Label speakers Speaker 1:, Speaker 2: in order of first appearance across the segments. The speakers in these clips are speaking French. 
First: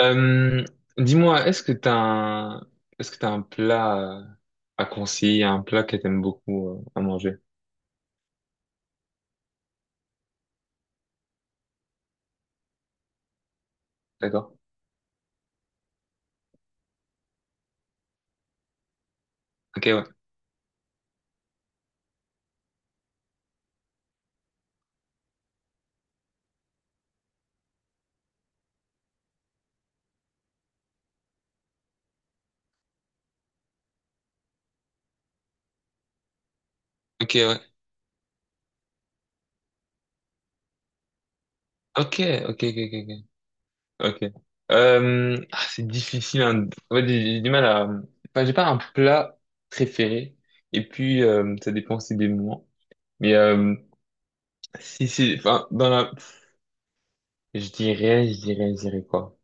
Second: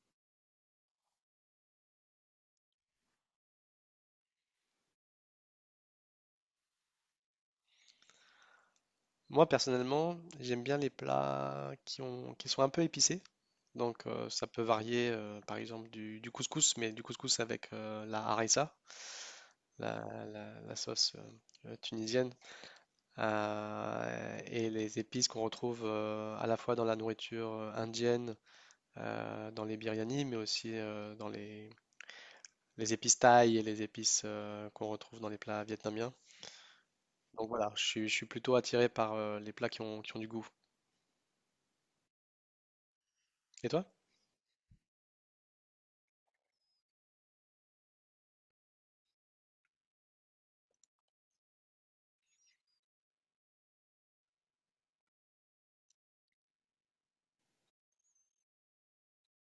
Speaker 1: Euh, dis-moi, est-ce que t'as un, est-ce que t'as un plat à conseiller, un plat que t'aimes beaucoup à manger?
Speaker 2: Moi, personnellement, j'aime bien les plats qui sont un peu épicés. Donc, ça
Speaker 1: D'accord?
Speaker 2: peut varier, par exemple, du couscous, mais du couscous avec la harissa,
Speaker 1: Ok, ouais.
Speaker 2: la, la sauce tunisienne, et les épices qu'on retrouve à la fois dans la nourriture indienne, dans les biryani, mais aussi les épices thaï et les épices qu'on retrouve dans les plats vietnamiens.
Speaker 1: Ok,
Speaker 2: Donc
Speaker 1: ouais.
Speaker 2: voilà, je suis plutôt attiré par les plats qui ont du goût.
Speaker 1: Ok, ok, ok, ok,
Speaker 2: Et toi?
Speaker 1: ok. Ok. Ah, c'est difficile, hein. En fait, j'ai du mal à, enfin, j'ai pas un plat préféré. Et puis, ça dépend aussi des moments. Mais, si, c'est, enfin, dans la, je dirais quoi?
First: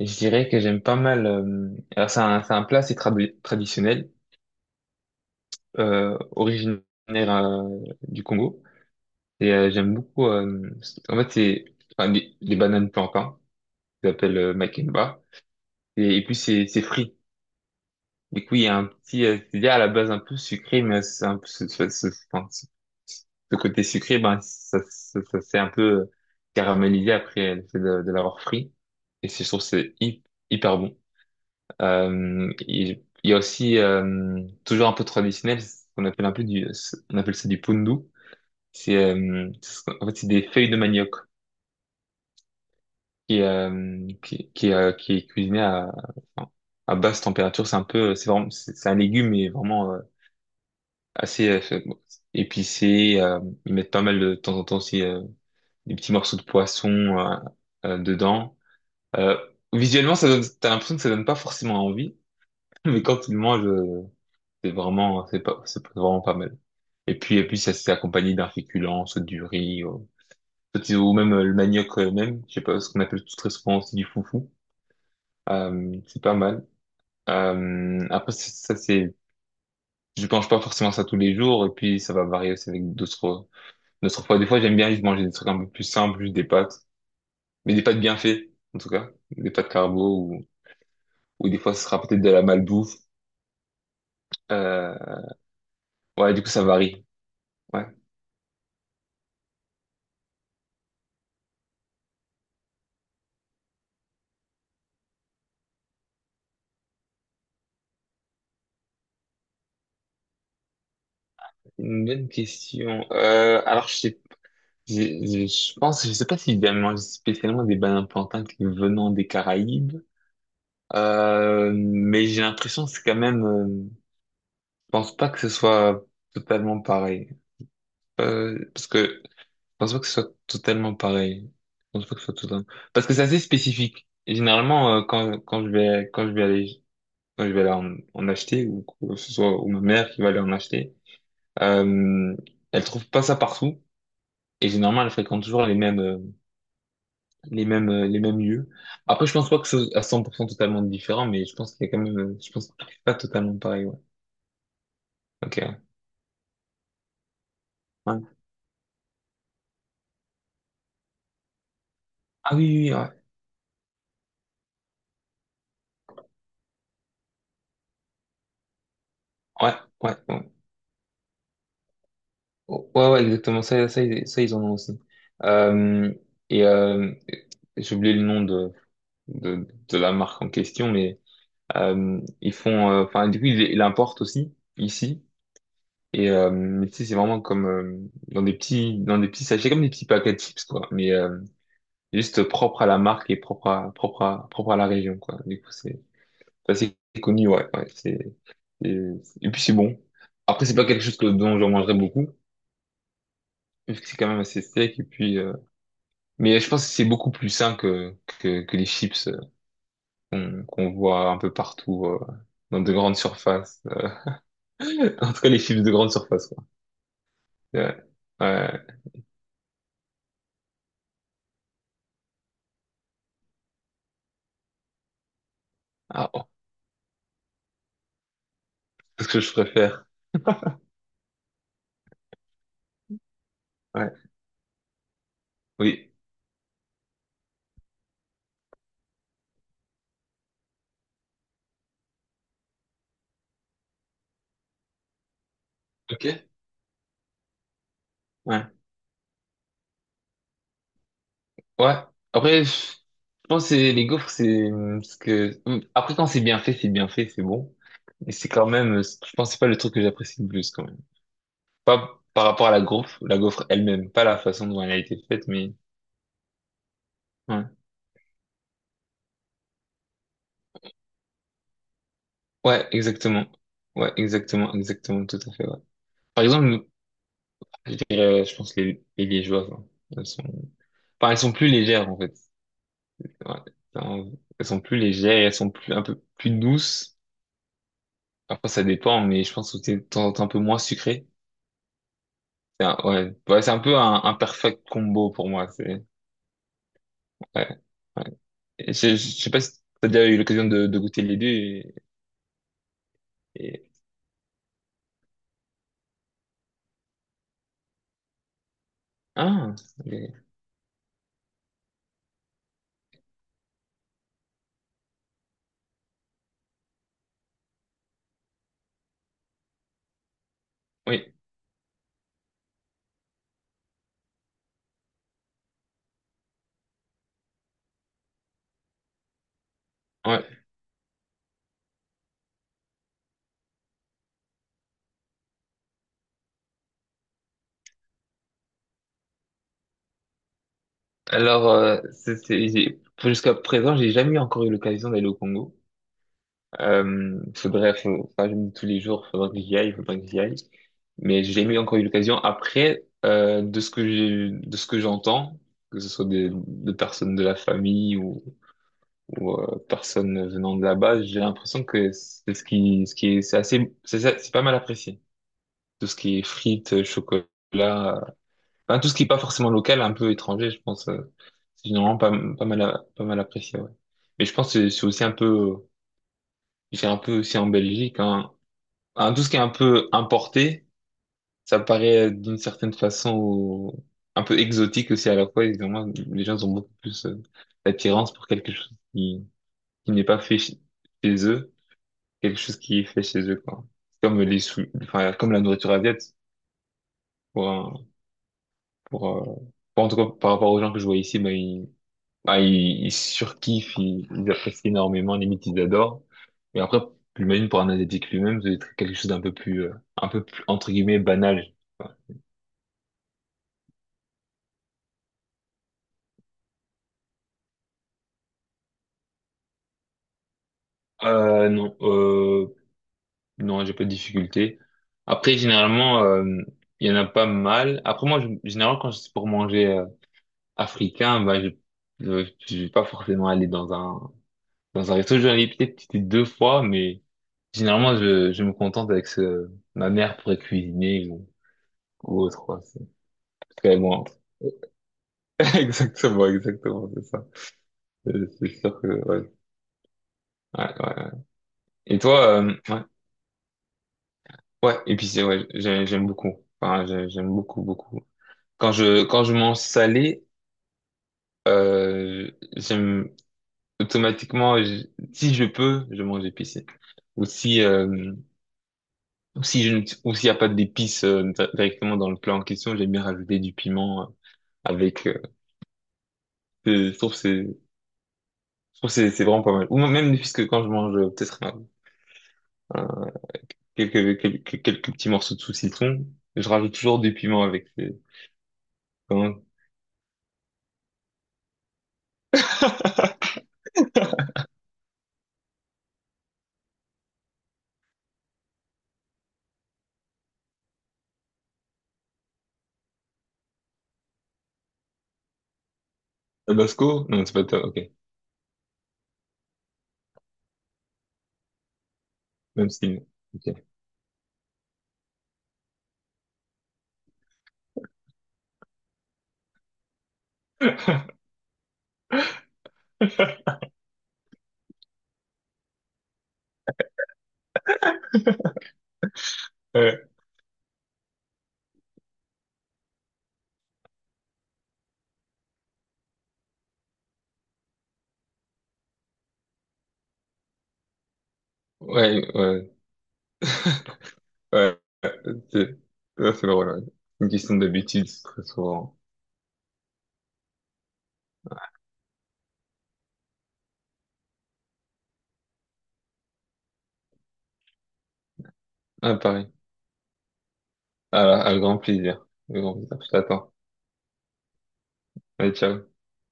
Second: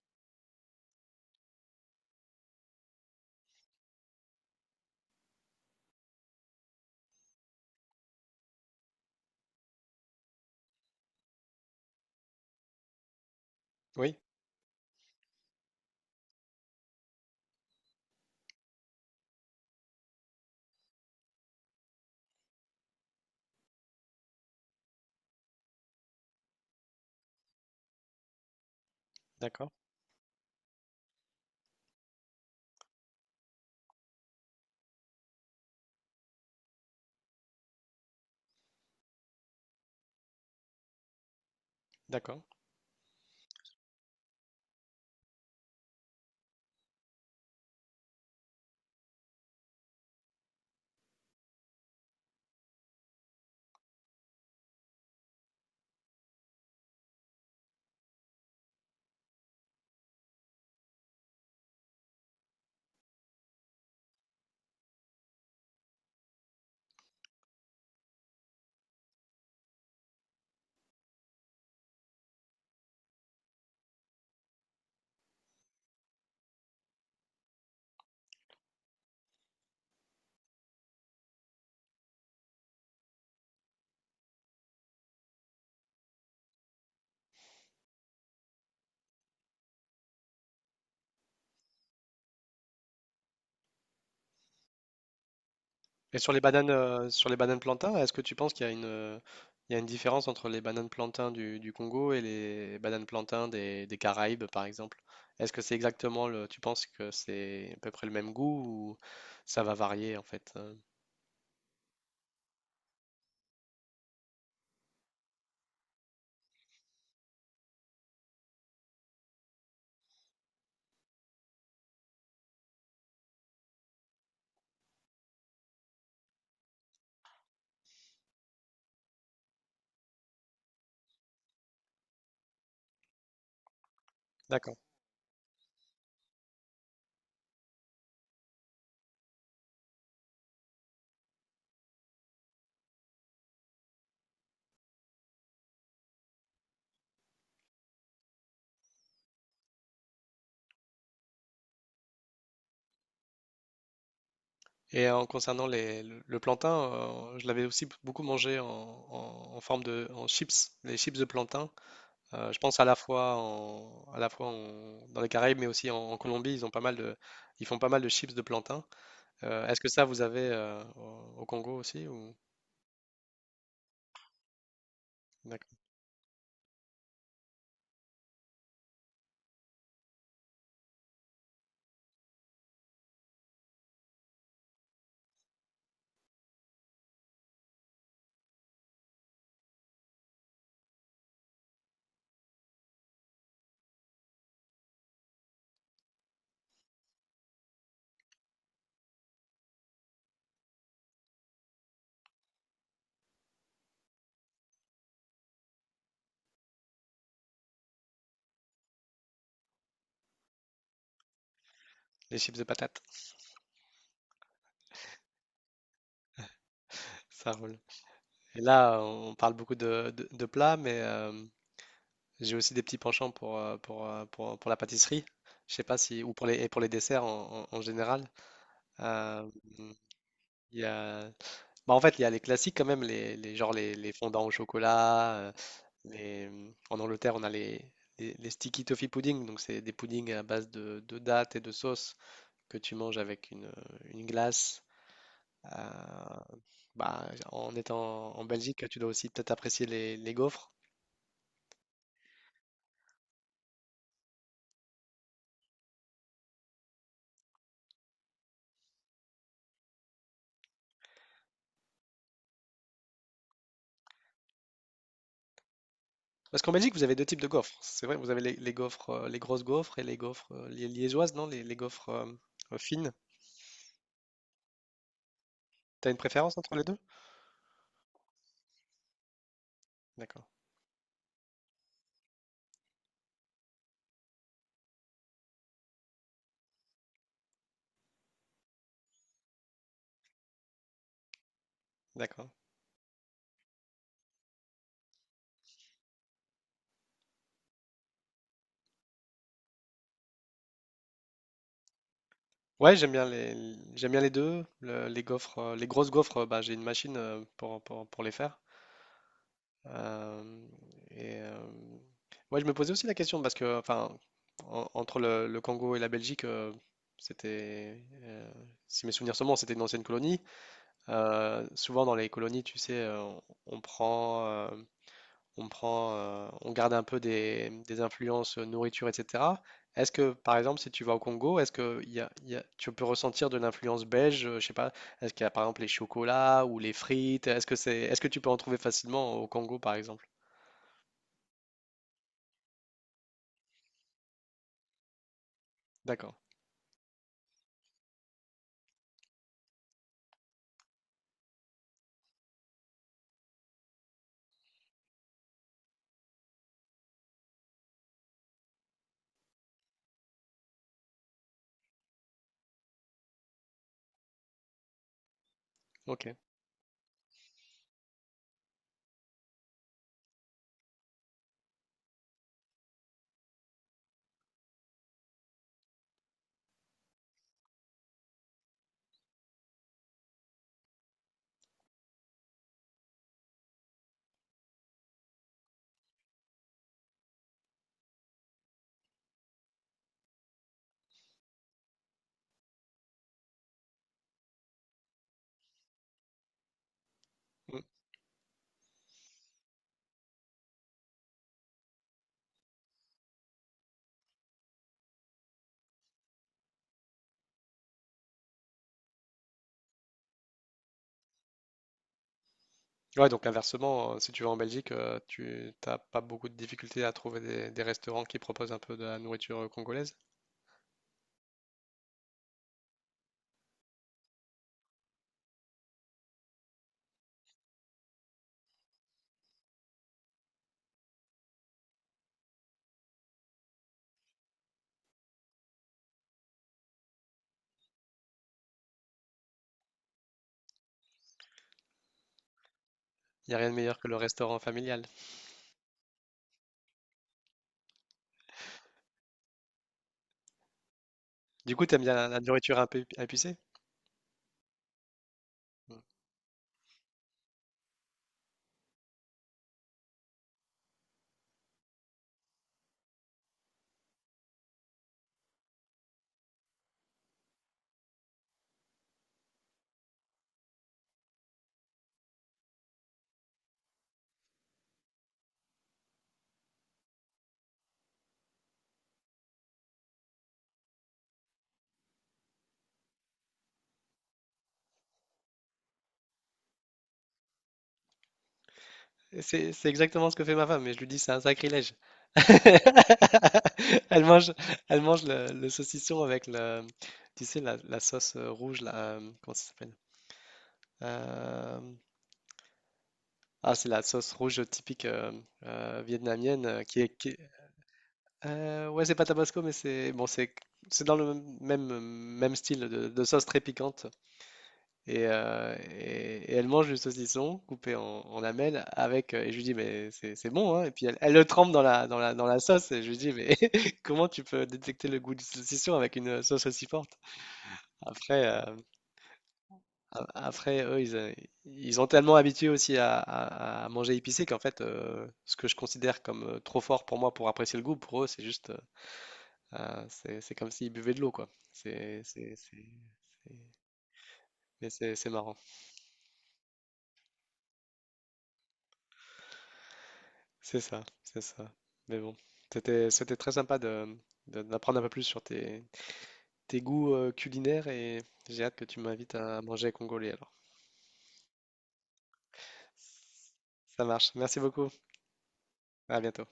Speaker 1: Je dirais que j'aime pas mal, alors c'est un plat, c'est traditionnel. Originaire euh, du Congo. Et j'aime beaucoup. En fait, c'est enfin, des bananes plantains, qu'ils
Speaker 2: Oui,
Speaker 1: appellent makemba. Et puis, c'est frit. Du coup, il y a un petit. C'est à la base un peu sucré, mais c'est un peu enfin, ce- ce côté sucré, ben, ça s'est un peu caramélisé après le fait de l'avoir frit. Et je trouve que
Speaker 2: d'accord.
Speaker 1: c'est hyper bon. Il il y a aussi toujours un peu traditionnel, ce qu'on appelle un peu du, on appelle ça du pundu. En fait c'est des feuilles de manioc
Speaker 2: D'accord.
Speaker 1: qui qui est cuisiné à enfin, à basse température. C'est un peu c'est vraiment c'est un légume mais vraiment assez bon, épicé. Ils mettent pas mal de temps en temps aussi des petits morceaux de poisson euh, dedans. Euh, Visuellement ça donne t'as l'impression que ça donne pas forcément envie, mais quand tu le manges c'est vraiment c'est pas c'est vraiment pas mal. Et puis ça s'est accompagné d'un féculent, soit du riz. Peut-être, ou même le manioc même, je sais pas, ce qu'on appelle tout très souvent aussi du foufou. C'est pas mal. Après, ça, c'est, je mange pas forcément ça tous les jours, et puis ça va varier aussi avec d'autres, d'autres fois. Des fois, j'aime bien juste manger des trucs un peu plus simples, juste des pâtes, mais des pâtes bien faites, en tout cas. Des pâtes carbo, ou des fois, ce sera peut-être de la malbouffe. Euh,
Speaker 2: Et
Speaker 1: ouais, du coup, ça varie.
Speaker 2: sur les bananes
Speaker 1: Ouais.
Speaker 2: plantains, est-ce que tu penses qu'il y a il y a une différence entre les bananes plantains du Congo et les bananes plantains des Caraïbes, par exemple? Est-ce que c'est exactement tu penses que c'est à peu près le même goût ou ça va varier en fait?
Speaker 1: Une bonne question. Alors, je sais je pense, je sais pas si j'ai mangé spécialement des bananes plantains qui venant des Caraïbes. Mais j'ai l'impression que c'est quand même. Je pense pas que ce soit totalement pareil. Parce que je pense pas que ce soit totalement pareil. Je pense pas que ce soit totalement. Parce que c'est assez spécifique. Et
Speaker 2: D'accord.
Speaker 1: généralement, quand quand je vais aller en, en acheter ou que ce soit ou ma mère qui va aller en acheter, euh, elle trouve pas ça partout. Et généralement, elle fréquente toujours les mêmes les mêmes lieux. Après, je pense pas que ce soit à 100% totalement différent, mais je pense qu'il y a quand même. Je pense que c'est pas totalement pareil. Ouais.
Speaker 2: Et en concernant
Speaker 1: Ok.
Speaker 2: le plantain, je l'avais aussi
Speaker 1: Ouais.
Speaker 2: beaucoup mangé en, en- en forme de en chips, les chips de plantain.
Speaker 1: Ah
Speaker 2: Je
Speaker 1: oui,
Speaker 2: pense à
Speaker 1: oui,
Speaker 2: la
Speaker 1: oui, ouais.
Speaker 2: fois dans les Caraïbes, mais aussi en, en Colombie, ils font pas mal de chips de plantain.
Speaker 1: Ouais,
Speaker 2: Est-ce que ça,
Speaker 1: ouais,
Speaker 2: vous avez
Speaker 1: ouais.
Speaker 2: au au Congo aussi ou...
Speaker 1: Oh, ouais, ouais, exactement. Ça, ils en ont aussi.
Speaker 2: D'accord.
Speaker 1: Euh, et j'ai oublié le nom de la marque en question, mais ils font... Enfin, du coup, ils l'importent aussi, ici. Et mais tu sais, c'est vraiment comme dans des petits sachets, comme des petits paquets de chips, quoi. Mais juste propre à la marque et propre à, propre à la région, quoi. Du coup, c'est ça, c'est assez connu, ouais. Ouais c'est, et puis, c'est bon. Après, c'est pas quelque chose que, dont j'en mangerai beaucoup. C'est quand même assez sec et puis mais je pense que c'est beaucoup plus sain que les chips qu'on voit un peu partout
Speaker 2: Les chips de
Speaker 1: dans de
Speaker 2: patates,
Speaker 1: grandes surfaces. En tout cas les chips de grande surface quoi
Speaker 2: ça roule.
Speaker 1: ouais,
Speaker 2: Et
Speaker 1: ouais.
Speaker 2: là, on parle beaucoup de plats, mais j'ai aussi des petits penchants pour, pour la pâtisserie. Je sais pas si,
Speaker 1: Ah,
Speaker 2: ou pour
Speaker 1: oh,
Speaker 2: les, et pour les desserts en général.
Speaker 1: c'est ce que
Speaker 2: Euh,
Speaker 1: je préfère
Speaker 2: il y a, bah, en fait, il y a les classiques quand même, genre les
Speaker 1: ouais
Speaker 2: fondants au chocolat.
Speaker 1: oui
Speaker 2: Les, en Angleterre, on a les sticky toffee pudding, donc c'est des puddings à base de dattes et de sauce que tu manges avec une glace. Euh,
Speaker 1: ok
Speaker 2: bah, en étant en
Speaker 1: ouais
Speaker 2: Belgique, tu dois aussi peut-être apprécier les gaufres.
Speaker 1: ouais après je pense que les gaufres c'est ce que après quand c'est bien fait c'est bien fait c'est bon mais c'est quand même je pense que c'est pas le truc que j'apprécie le plus quand même pas par rapport à la gaufre elle-même pas la façon dont elle a été faite mais
Speaker 2: Parce qu'en Belgique, vous avez deux types de
Speaker 1: ouais.
Speaker 2: gaufres. C'est vrai, vous avez les gaufres, les grosses gaufres et les gaufres liégeoises, non? Les gaufres
Speaker 1: Ouais,
Speaker 2: fines.
Speaker 1: exactement. Ouais, exactement, exactement, tout à fait, ouais.
Speaker 2: T'as une
Speaker 1: Par
Speaker 2: préférence
Speaker 1: exemple,
Speaker 2: entre les
Speaker 1: nous,
Speaker 2: deux?
Speaker 1: je dirais, je pense, les liégeoises, hein. Elles sont,
Speaker 2: D'accord,
Speaker 1: enfin, elles sont plus légères, en fait. Ouais. Enfin, elles sont plus légères, et elles sont plus, un peu plus douces. Après, ça dépend, mais je pense que c'est de temps en temps un peu moins sucré.
Speaker 2: d'accord.
Speaker 1: Ouais, ouais, c'est un peu un perfect combo pour moi, c'est, ouais, ouais. Et je sais pas si t'as déjà eu l'occasion de goûter les deux et,
Speaker 2: Ouais,
Speaker 1: et-
Speaker 2: j'aime bien les deux. Le- les gaufres, les grosses gaufres, bah, j'ai une machine pour, pour les faire.
Speaker 1: ah, les-
Speaker 2: Euh, et moi, je me posais aussi la question parce que, enfin, en- entre le Congo et la Belgique, c'était, euh, si mes souvenirs sont bons, c'était une ancienne colonie.
Speaker 1: oui,
Speaker 2: Souvent dans les colonies, tu sais, on prend, on garde un peu des influences nourriture, etc. Est-ce que, par
Speaker 1: ouais.
Speaker 2: exemple, si tu vas au Congo, est-ce que tu peux ressentir de l'influence belge, je sais pas, est-ce qu'il y a par exemple les chocolats ou les frites? Est-ce que c'est, est-ce que tu peux en trouver facilement au Congo, par exemple?
Speaker 1: Alors, jusqu'à présent, j'ai jamais eu encore eu l'occasion d'aller au Congo.
Speaker 2: D'accord,
Speaker 1: Faudrait, enfin, je me dis tous les jours, faudrait que j'y aille, faudrait que j'y aille. Mais j'ai jamais eu encore eu l'occasion. Après, de ce que j'ai, de ce que j'entends, que ce soit des, de personnes de la famille ou personnes venant de là-bas, j'ai l'impression que c'est ce qui est, c'est assez, c'est pas mal apprécié. Tout ce
Speaker 2: ok.
Speaker 1: qui est frites, chocolat, enfin, tout ce qui est pas forcément local, un peu étranger, je pense, c'est généralement pas, pas mal, pas mal apprécié, ouais. Mais je pense que c'est aussi un peu, euh, c'est un peu aussi en Belgique, hein. Enfin, tout ce qui est un peu importé, ça paraît d'une certaine façon un peu exotique aussi à la fois, évidemment, les gens ont beaucoup plus d'attirance pour quelque chose qui n'est pas fait chez eux, quelque chose qui est fait chez eux, quoi. C'est enfin, comme la nourriture asiatique, pour,
Speaker 2: Mm.
Speaker 1: un- pour, euh, pour- en tout cas, par rapport aux gens que je vois ici, ben, ah, ils surkiffent, ils apprécient énormément, limite ils adorent. Mais après, j'imagine pour un asiatique lui-même, ça doit être quelque chose d'un peu plus, un peu plus, entre guillemets, banal.
Speaker 2: Ouais, donc inversement, si tu vas en Belgique, tu t'as pas beaucoup de difficultés à trouver des restaurants qui proposent un peu de la nourriture congolaise.
Speaker 1: Euh, non, euh, non, j'ai pas de difficulté. Après, généralement, il y en a pas mal. Après, généralement, quand c'est pour manger africain, bah, je vais pas forcément aller dans un resto. Je vais aller peut-être deux fois, mais généralement, je me contente avec ce, ma mère pourrait cuisiner ou autre, quoi.
Speaker 2: Il n'y a rien de
Speaker 1: Très
Speaker 2: meilleur que le
Speaker 1: loin.
Speaker 2: restaurant familial.
Speaker 1: Exactement, exactement, c'est ça. C'est sûr que, ouais. Ouais, ouais, ouais.
Speaker 2: Du coup, t'aimes bien
Speaker 1: Et
Speaker 2: la
Speaker 1: toi,
Speaker 2: nourriture un peu
Speaker 1: ouais,
Speaker 2: épi- épicée?
Speaker 1: ouais, épicé, ouais,
Speaker 2: Mm.
Speaker 1: j'aime beaucoup. Enfin, j'aime beaucoup, beaucoup. Quand quand je mange salé, euh, j'aime automatiquement, si je peux, je mange épicé. Ou si, euh, ou si je, ne- ou s'il n'y a pas d'épices directement dans le plat en question, j'aime bien rajouter du piment avec, je trouve que c'est, je trouve que c'est vraiment pas mal. Ou même, puisque quand je mange, peut-être, un, quelques petits morceaux de saucisson. Je rajoute toujours du piment avec.
Speaker 2: Et
Speaker 1: Comment?
Speaker 2: c'est exactement ce que fait ma femme, mais je lui dis c'est un sacrilège. Elle mange, elle mange le saucisson avec le, tu sais, la sauce rouge, là, comment ça s'appelle? Euh, ah, c'est la sauce rouge typique vietnamienne qui est,
Speaker 1: Tabasco?
Speaker 2: qui
Speaker 1: Non, c'est pas ta- ok.
Speaker 2: heu, ouais, c'est pas tabasco, mais c'est bon, c'est dans le même même style
Speaker 1: Même
Speaker 2: de
Speaker 1: style.
Speaker 2: sauce très
Speaker 1: Ok.
Speaker 2: piquante et, et elle mange du saucisson coupé en, en lamelles avec, et je lui dis: «Mais c'est bon, hein?» et puis elle, elle le trempe dans la sauce et je lui dis: «Mais comment tu peux détecter le goût du saucisson avec une sauce aussi forte?» après, a après eux, ils, ils ont tellement habitué aussi à manger épicé qu'en fait, ce que je considère comme, trop fort pour moi pour apprécier le goût, pour eux, c'est juste, ah, c'est comme s'ils buvaient de l'eau, quoi.
Speaker 1: Ouais, ouais.
Speaker 2: C'est- Mais
Speaker 1: Ouais,
Speaker 2: c'est marrant.
Speaker 1: c'est ça, c'est drôle. Ouais. Une question d'habitude, très souvent.
Speaker 2: C'est ça, c'est ça. Mais bon, c'était très sympa de- d'apprendre un peu plus sur tes, tes goûts culinaires et j'ai hâte que tu m'invites
Speaker 1: Ah,
Speaker 2: à
Speaker 1: pareil.
Speaker 2: manger congolais alors.
Speaker 1: Ah, à grand plaisir. À grand plaisir. Je t'attends.
Speaker 2: Ça marche. Merci beaucoup.
Speaker 1: Allez, ciao.
Speaker 2: À bientôt.